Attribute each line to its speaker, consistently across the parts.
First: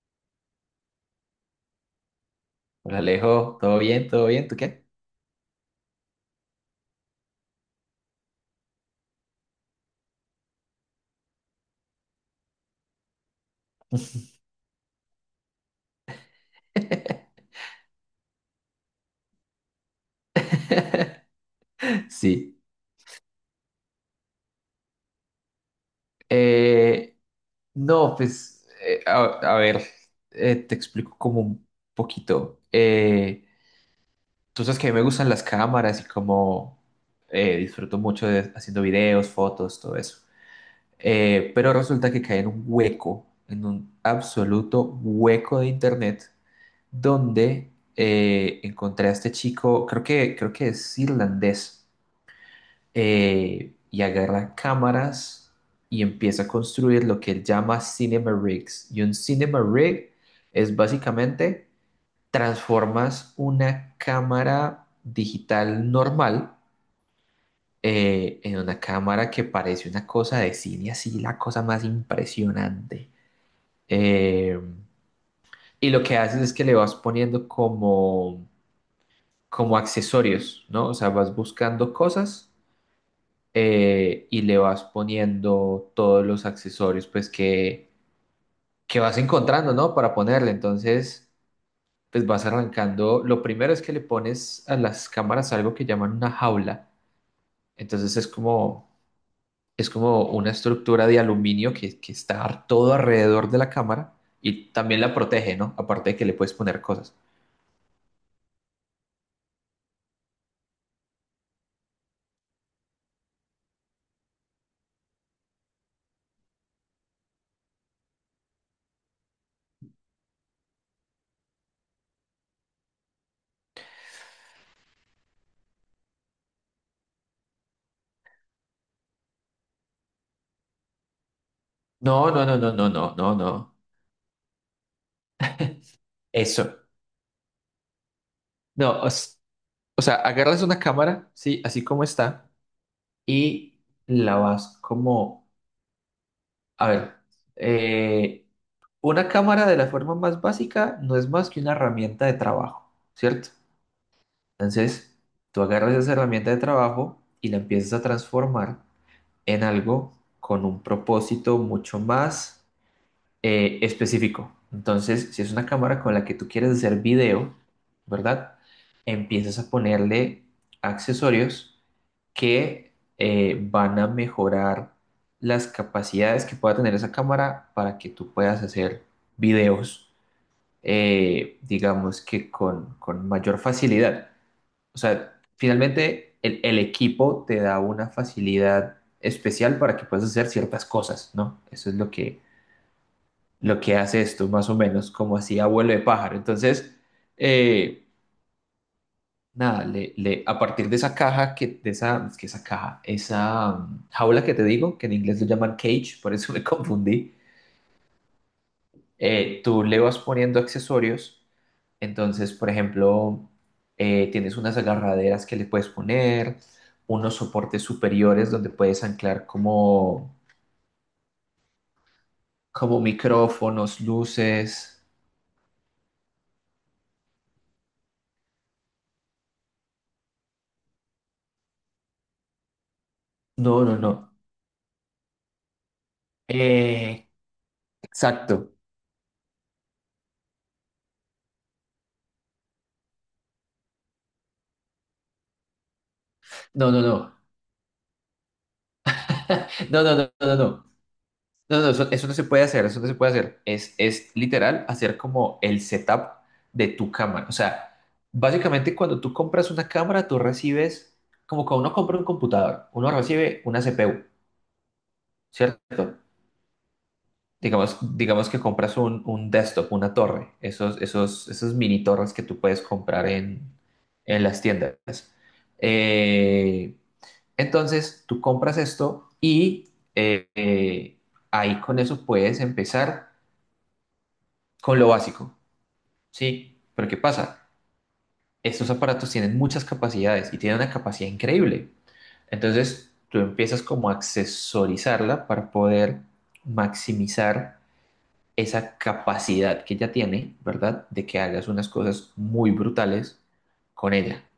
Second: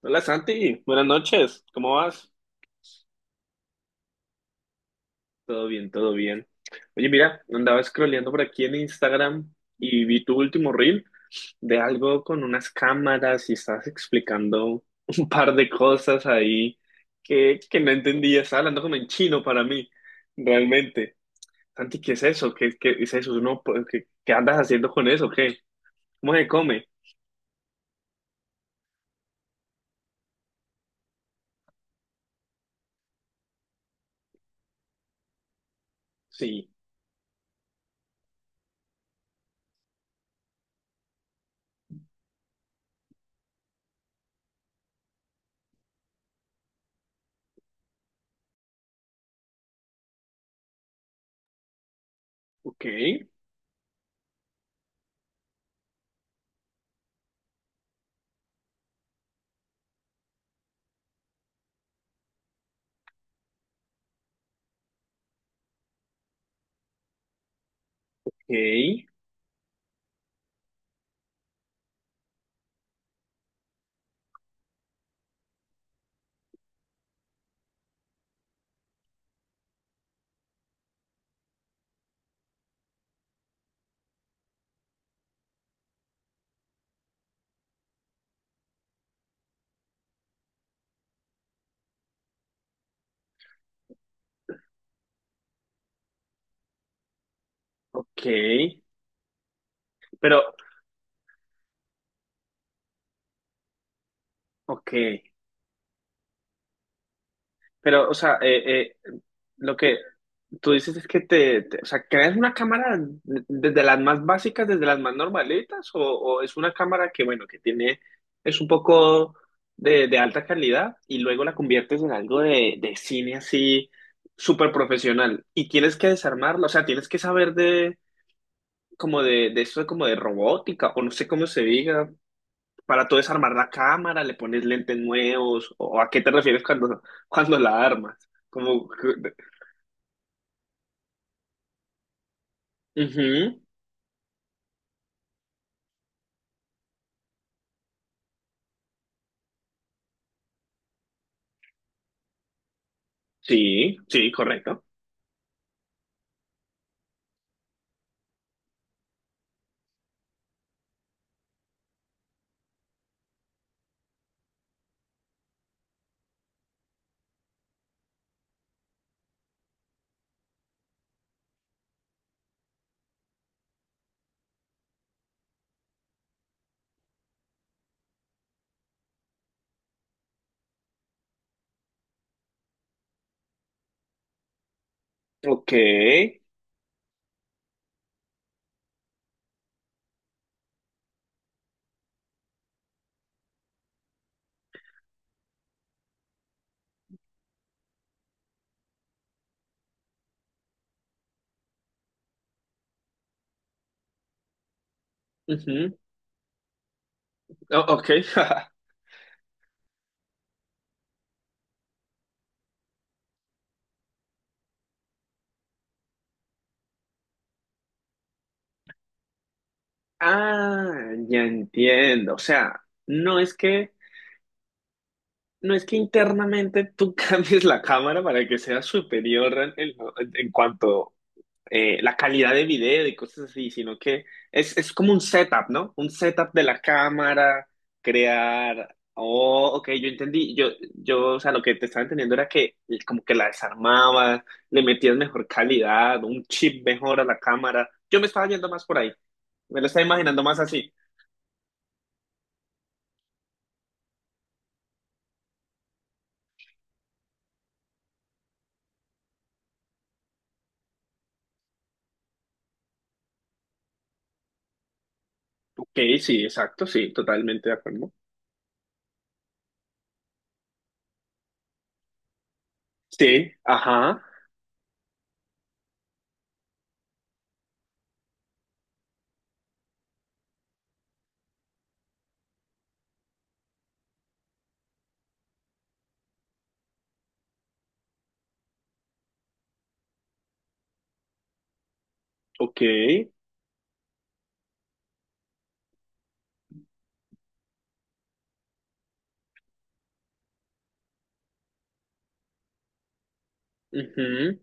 Speaker 1: Hola Santi, buenas noches, ¿cómo vas?
Speaker 2: Hola Alejo, ¿todo bien? ¿Todo bien? ¿Tú qué?
Speaker 1: Todo bien. Oye, mira, andaba scrolleando por aquí en Instagram y vi tu último reel de algo con unas cámaras y estabas explicando un par de cosas ahí que no entendía, estaba hablando como en chino para mí, realmente. Santi, ¿qué es eso?
Speaker 2: Sí.
Speaker 1: ¿Qué es eso? No, pues, ¿qué andas haciendo con eso? ¿Qué? ¿Cómo se come?
Speaker 2: Eh, no, pues, a ver, te explico como un poquito. Tú sabes que a mí me gustan las cámaras y
Speaker 1: Sí,
Speaker 2: como disfruto mucho haciendo videos, fotos, todo eso. Pero resulta que caí en un hueco, en un absoluto hueco de internet, donde encontré a este chico, creo que es irlandés.
Speaker 1: ok,
Speaker 2: Y agarra cámaras y empieza a construir lo que él llama cinema rigs. Y un cinema rig es básicamente transformas una cámara digital normal en una
Speaker 1: ok,
Speaker 2: cámara que parece una cosa de cine, así la cosa más impresionante. Eh, y lo que haces es que le vas poniendo como accesorios, ¿no? O sea, vas buscando cosas y le vas poniendo todos los accesorios pues que vas encontrando, ¿no? Para ponerle. Entonces, pues vas arrancando. Lo primero es que le pones a las cámaras algo que llaman una jaula. Entonces
Speaker 1: ok,
Speaker 2: es como
Speaker 1: pero,
Speaker 2: una estructura de aluminio que está todo alrededor de la cámara y
Speaker 1: ok.
Speaker 2: también la protege, ¿no? Aparte de que le puedes poner cosas.
Speaker 1: Pero, o sea, lo que tú dices es que o sea, ¿creas una cámara desde las más básicas, desde las más normalitas, o es una cámara que, bueno, que tiene, es un poco de alta calidad y luego la conviertes en algo de cine así súper profesional y tienes que desarmarla, o sea, tienes que saber de, como de eso, como de robótica, o no sé cómo se diga,
Speaker 2: No, no, no, no, no,
Speaker 1: para tú
Speaker 2: no, no,
Speaker 1: desarmar la
Speaker 2: no.
Speaker 1: cámara, le pones lentes nuevos, o a qué te refieres
Speaker 2: Eso.
Speaker 1: cuando la armas. Como,
Speaker 2: No, o sea, agarras una cámara, sí, así como está
Speaker 1: ujú.
Speaker 2: y la vas como, a ver, eh, una cámara de la forma más básica no es más que una herramienta de trabajo, ¿cierto?
Speaker 1: Sí, sí, correcto.
Speaker 2: Entonces, tú agarras esa herramienta de trabajo y la empiezas a transformar en algo con un propósito mucho más específico. Entonces, si es una cámara con la que tú quieres hacer video, ¿verdad? Empiezas a ponerle accesorios que van a mejorar las capacidades que pueda tener esa cámara para que tú puedas hacer videos, digamos que con mayor facilidad. O sea,
Speaker 1: Ok.
Speaker 2: finalmente el equipo te da una facilidad especial para que puedas hacer ciertas cosas, ¿no? Eso es lo que hace esto, más o menos, como así abuelo de pájaro. Entonces, eh, nada, a partir de esa caja, que, de esa, es que esa caja, esa jaula que te digo, que en inglés lo llaman
Speaker 1: Ujú.
Speaker 2: cage, por eso me confundí.
Speaker 1: O- ok.
Speaker 2: Tú le vas poniendo accesorios. Entonces, por ejemplo, tienes unas agarraderas que le puedes poner, unos soportes superiores donde puedes anclar como,
Speaker 1: Ah, ya entiendo. O sea,
Speaker 2: como
Speaker 1: no es que,
Speaker 2: micrófonos, luces.
Speaker 1: no es que internamente tú cambies la cámara para que sea superior en cuanto la calidad de video y cosas así,
Speaker 2: No,
Speaker 1: sino
Speaker 2: no,
Speaker 1: que
Speaker 2: no.
Speaker 1: es como un setup, ¿no? Un setup de la
Speaker 2: Eh,
Speaker 1: cámara,
Speaker 2: exacto.
Speaker 1: crear... Oh, ok, yo entendí, o sea, lo que te estaba entendiendo era que como que la desarmabas, le metías mejor calidad, un chip
Speaker 2: No, no,
Speaker 1: mejor a
Speaker 2: no.
Speaker 1: la cámara. Yo me estaba yendo más por ahí, me lo estaba
Speaker 2: No, no, no,
Speaker 1: imaginando más
Speaker 2: no, no.
Speaker 1: así.
Speaker 2: No, no, eso no se puede hacer, eso no se puede hacer. Es literal hacer como el setup de tu cámara. O sea, básicamente cuando tú compras una cámara, tú recibes, como cuando uno compra un computador, uno recibe una CPU,
Speaker 1: Ok,
Speaker 2: ¿cierto?
Speaker 1: sí, exacto, sí, totalmente de
Speaker 2: Digamos,
Speaker 1: acuerdo.
Speaker 2: digamos que compras un desktop, una torre, esos, esos mini torres que tú puedes comprar
Speaker 1: Sí,
Speaker 2: en,
Speaker 1: ajá,
Speaker 2: en las tiendas. Eh, entonces, tú compras esto y eh, eh, ahí con eso puedes empezar con lo básico, ¿sí? Pero ¿qué pasa? Estos aparatos tienen muchas capacidades y tienen una capacidad increíble.
Speaker 1: ok,
Speaker 2: Entonces, tú empiezas como a accesorizarla para poder maximizar esa capacidad que ella tiene, ¿verdad? De que hagas unas cosas muy brutales con ella.
Speaker 1: ujú.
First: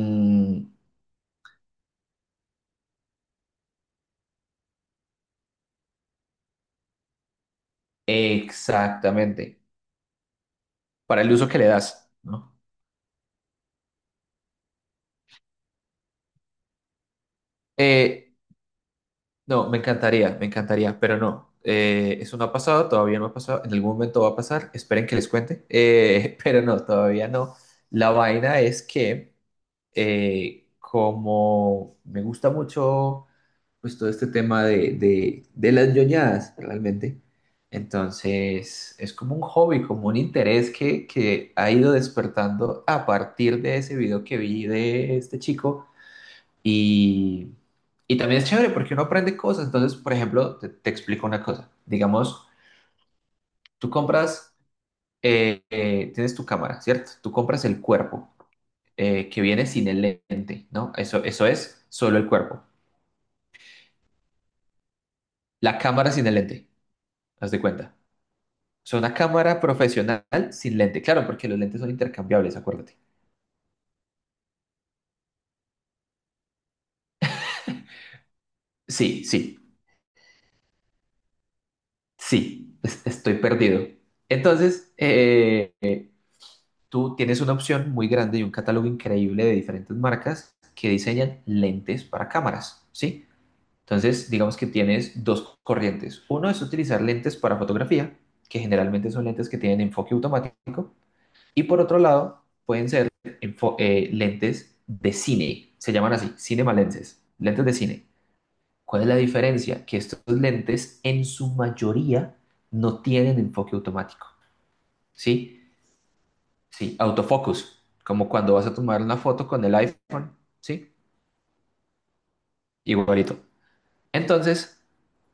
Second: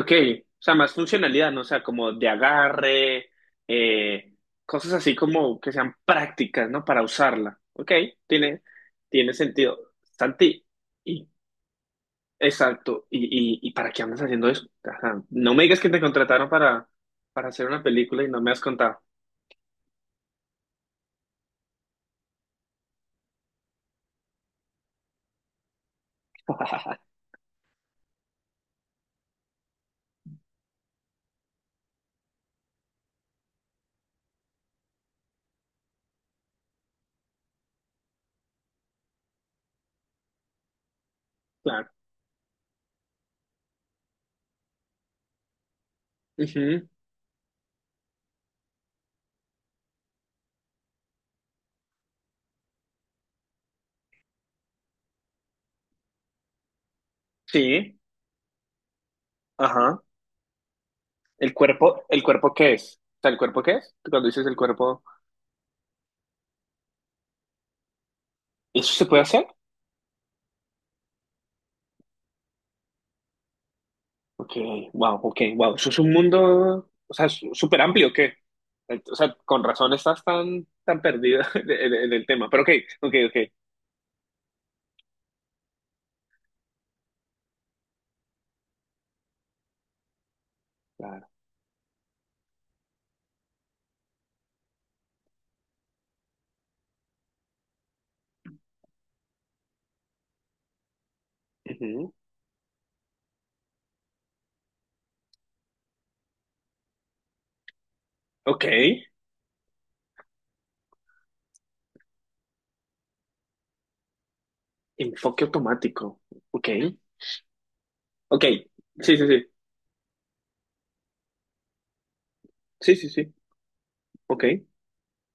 Speaker 1: Ok, o sea, más funcionalidad, ¿no? O sea, como de agarre, eh, cosas así como que sean prácticas, ¿no? Para usarla. Ok, tiene, tiene
Speaker 2: Exactamente.
Speaker 1: sentido. Santi,
Speaker 2: Para
Speaker 1: y,
Speaker 2: el uso que le das, ¿no?
Speaker 1: exacto. ¿Y para qué andas haciendo eso? Ajá, no me digas que te contrataron para hacer una película y
Speaker 2: Eh,
Speaker 1: no me has contado.
Speaker 2: No, me encantaría, pero no. Eso no ha pasado, todavía no ha pasado. En algún momento va a pasar, esperen que les cuente. Pero no, todavía no. La vaina es que, como me gusta mucho pues, todo este tema de las ñoñadas, realmente, entonces es como un hobby, como un interés que ha
Speaker 1: Claro.
Speaker 2: ido despertando a partir de ese video que vi de este chico
Speaker 1: Ujú,
Speaker 2: y, y también es chévere porque uno aprende cosas. Entonces, por ejemplo, te explico una cosa. Digamos, tú compras, tienes tu cámara, ¿cierto? Tú compras el
Speaker 1: sí,
Speaker 2: cuerpo que viene sin
Speaker 1: ajá.
Speaker 2: el lente, ¿no? Eso es solo
Speaker 1: El
Speaker 2: el
Speaker 1: cuerpo
Speaker 2: cuerpo.
Speaker 1: qué es? O sea, ¿el cuerpo qué es? Cuando dices el cuerpo,
Speaker 2: La cámara sin el lente, haz de cuenta. O
Speaker 1: ¿eso
Speaker 2: sea,
Speaker 1: se
Speaker 2: una
Speaker 1: puede hacer?
Speaker 2: cámara profesional sin lente. Claro, porque los lentes son intercambiables, acuérdate.
Speaker 1: Ok, wow, ok, wow. Eso es un mundo, o sea, súper amplio, ¿qué? O
Speaker 2: Sí,
Speaker 1: sea,
Speaker 2: sí,
Speaker 1: con razón estás tan, tan perdida en el tema. Pero ok,
Speaker 2: sí,
Speaker 1: ok,
Speaker 2: estoy
Speaker 1: ok.
Speaker 2: perdido. Entonces, tú tienes una opción muy grande y un catálogo increíble de diferentes marcas que
Speaker 1: Claro.
Speaker 2: diseñan lentes para cámaras, ¿sí? Entonces, digamos que tienes dos corrientes. Uno es utilizar lentes para fotografía, que generalmente son lentes que tienen enfoque automático, y por otro
Speaker 1: Ujú.
Speaker 2: lado, pueden ser lentes de cine, se llaman así, cinema lenses, lentes de cine.
Speaker 1: Ok,
Speaker 2: ¿Cuál es la diferencia? Que estos lentes en su mayoría no tienen enfoque automático,
Speaker 1: enfoque
Speaker 2: ¿sí?
Speaker 1: automático. Ok,
Speaker 2: Sí, autofocus, como
Speaker 1: ok.
Speaker 2: cuando vas a tomar
Speaker 1: Sí,
Speaker 2: una
Speaker 1: sí,
Speaker 2: foto
Speaker 1: sí.
Speaker 2: con el iPhone, ¿sí?
Speaker 1: Sí, sí, sí.
Speaker 2: Igualito.
Speaker 1: Ok,
Speaker 2: Entonces,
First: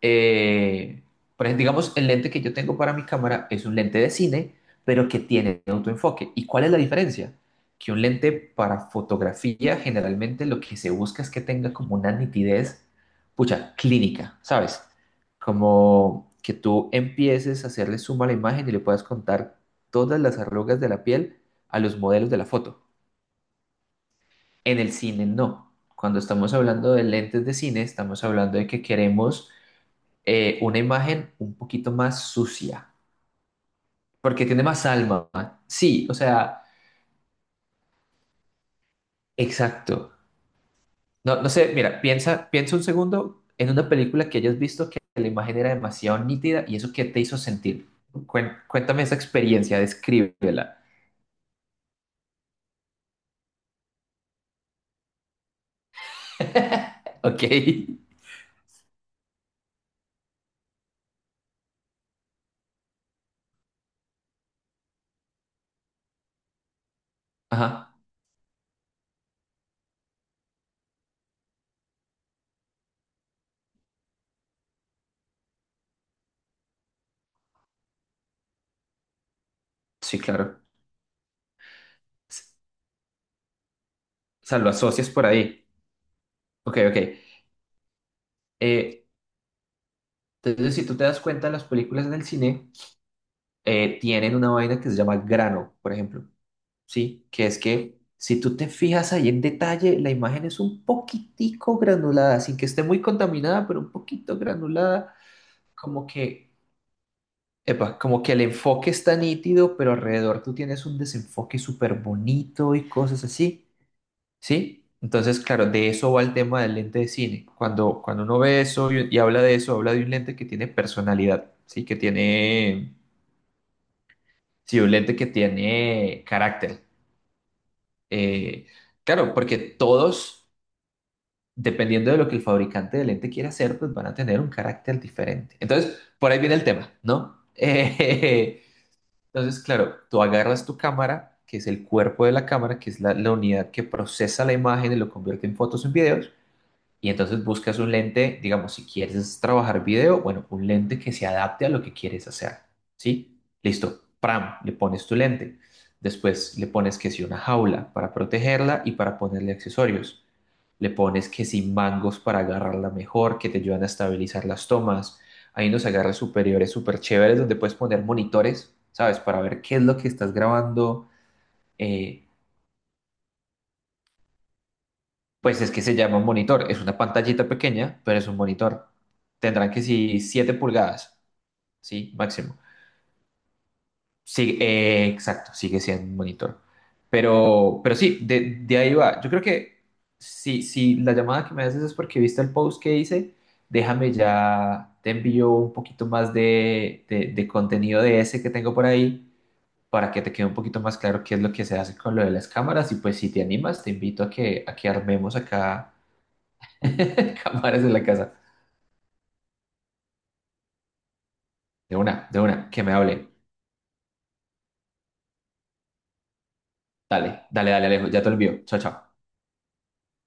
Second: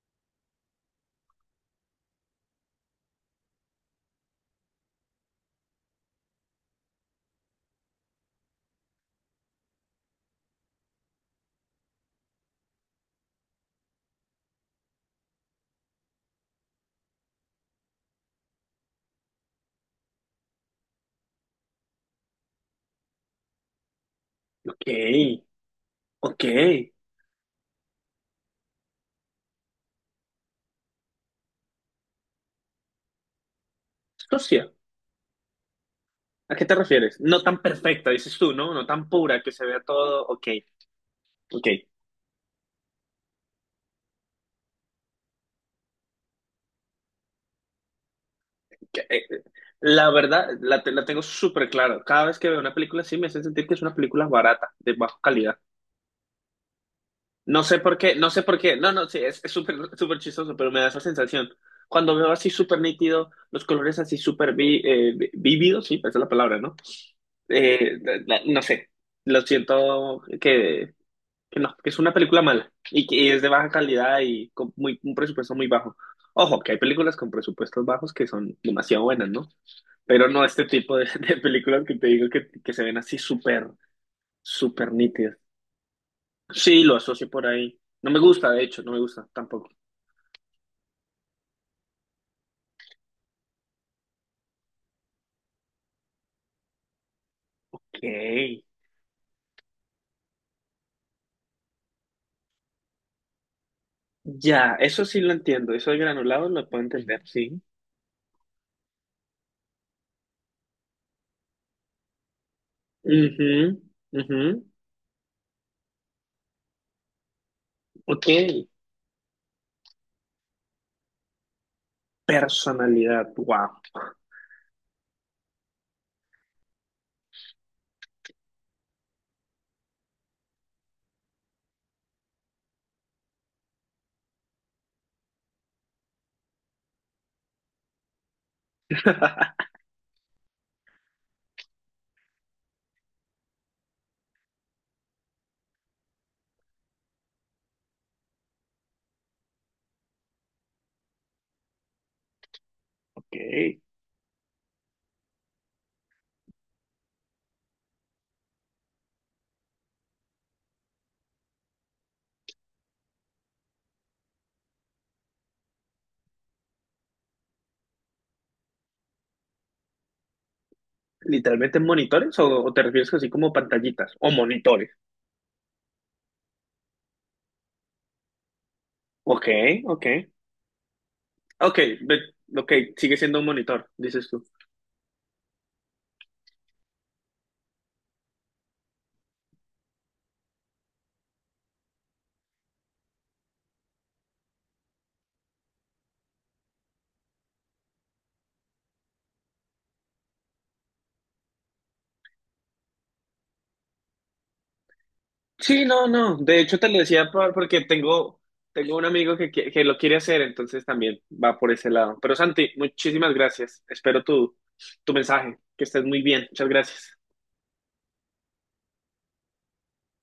Speaker 2: eh, por ejemplo, digamos, el lente que yo tengo para mi cámara es un lente de cine, pero que tiene autoenfoque. ¿Y cuál es la diferencia? Que un lente para fotografía generalmente lo que se busca es que tenga como una nitidez, pucha, clínica, ¿sabes? Como que tú empieces a hacerle suma a la imagen y le puedas contar todas las arrugas de la piel a los modelos de la foto. En
Speaker 1: ok,
Speaker 2: el cine no. Cuando
Speaker 1: ok.
Speaker 2: estamos hablando de lentes de cine, estamos hablando de que queremos una imagen un poquito más sucia, porque tiene
Speaker 1: Socia,
Speaker 2: más alma. Sí, o
Speaker 1: ¿a
Speaker 2: sea,
Speaker 1: qué te refieres? No tan perfecta, dices tú, ¿no? No tan pura que se vea
Speaker 2: exacto.
Speaker 1: todo. Ok,
Speaker 2: No, no
Speaker 1: ok.
Speaker 2: sé, mira, piensa un segundo en una película que hayas visto que la imagen era demasiado nítida y eso qué te hizo sentir. Cuéntame
Speaker 1: que,
Speaker 2: esa
Speaker 1: eh,
Speaker 2: experiencia,
Speaker 1: la verdad,
Speaker 2: descríbela.
Speaker 1: la tengo súper claro. Cada vez que veo una película así me hace sentir que es una película barata, de baja calidad.
Speaker 2: Ok.
Speaker 1: No sé por qué, no sé por qué. No, no, sí, es súper súper chistoso, pero me da esa sensación. Cuando veo así súper nítido, los colores así súper vívidos, sí, esa es la palabra, ¿no?
Speaker 2: Ajá.
Speaker 1: No sé, lo siento que no, que es una película mala y que y es de baja calidad y con muy, un presupuesto muy bajo. Ojo, que hay películas con presupuestos bajos que son demasiado buenas, ¿no?
Speaker 2: Sí,
Speaker 1: Pero no
Speaker 2: claro.
Speaker 1: este tipo de, de películas que te digo
Speaker 2: S-
Speaker 1: que se ven así súper,
Speaker 2: O sea, lo
Speaker 1: súper
Speaker 2: asocias por
Speaker 1: nítidas.
Speaker 2: ahí. Ok,
Speaker 1: Sí,
Speaker 2: ok.
Speaker 1: lo asocio por ahí. No me gusta, de hecho, no me
Speaker 2: Eh,
Speaker 1: gusta tampoco.
Speaker 2: entonces, si tú te das cuenta, las películas en el cine tienen una vaina que se llama grano, por ejemplo, ¿sí? Que es que si tú te
Speaker 1: Ok.
Speaker 2: fijas ahí en detalle, la imagen es un poquitico granulada, sin que esté muy contaminada, pero un poquito
Speaker 1: Ya, eso
Speaker 2: granulada,
Speaker 1: sí lo entiendo. Eso de
Speaker 2: como
Speaker 1: granulado
Speaker 2: que,
Speaker 1: lo puedo entender, sí.
Speaker 2: epa, como que el enfoque está nítido, pero alrededor tú tienes un desenfoque súper bonito y cosas
Speaker 1: Ujú,
Speaker 2: así,
Speaker 1: ujú.
Speaker 2: ¿sí? Entonces, claro, de eso va el tema del lente de cine. Cuando
Speaker 1: Ok.
Speaker 2: uno ve eso y habla de eso, habla de un lente que tiene personalidad, ¿sí? Que tiene...
Speaker 1: Personalidad, wow.
Speaker 2: Sí, un lente que tiene carácter. Eh, claro, porque todos, dependiendo de lo que el fabricante de lente quiera hacer, pues van a tener un carácter diferente. Entonces, por ahí viene el tema, ¿no? Entonces, claro, tú agarras tu cámara, que es el cuerpo de la cámara, que es la unidad que procesa la imagen y lo convierte en fotos, en videos. Y entonces buscas un lente, digamos, si quieres trabajar video, bueno, un lente que se adapte a lo que quieres hacer.
Speaker 1: Ok.
Speaker 2: ¿Sí? Listo. Pram, le pones tu lente. Después le pones que si una jaula para protegerla y para ponerle accesorios. Le pones que si mangos para agarrarla mejor, que te ayudan a estabilizar las tomas. Hay unos agarres superiores súper chéveres donde puedes poner monitores, ¿sabes? Para ver qué es lo que estás grabando.
Speaker 1: ¿Literalmente
Speaker 2: Eh,
Speaker 1: monitores o te refieres así como pantallitas o monitores?
Speaker 2: Pues es que se llama un monitor, es una pantallita pequeña, pero es un monitor.
Speaker 1: Ok,
Speaker 2: Tendrán que
Speaker 1: ok.
Speaker 2: si 7 pulgadas,
Speaker 1: Ok,
Speaker 2: sí, máximo.
Speaker 1: ok, sigue siendo un monitor, dices tú.
Speaker 2: Sí, exacto, sigue siendo un monitor. Pero sí, de ahí va. Yo creo que si la llamada que me haces es porque viste el post que hice, déjame ya, te envío un poquito más de contenido de ese que tengo por ahí para que te quede un poquito más claro qué es lo que se hace con lo de las cámaras. Y pues si te animas, te invito a que armemos
Speaker 1: Sí,
Speaker 2: acá
Speaker 1: no, no. De hecho, te lo decía
Speaker 2: cámaras
Speaker 1: porque
Speaker 2: en la casa.
Speaker 1: tengo, tengo un amigo que, que lo quiere hacer, entonces también va por ese lado. Pero
Speaker 2: De una,
Speaker 1: Santi,
Speaker 2: que me hable.
Speaker 1: muchísimas gracias. Espero tu, tu mensaje. Que estés muy bien. Muchas gracias.
Speaker 2: Dale, dale, dale, Alejo, ya te olvido. Chao, chao.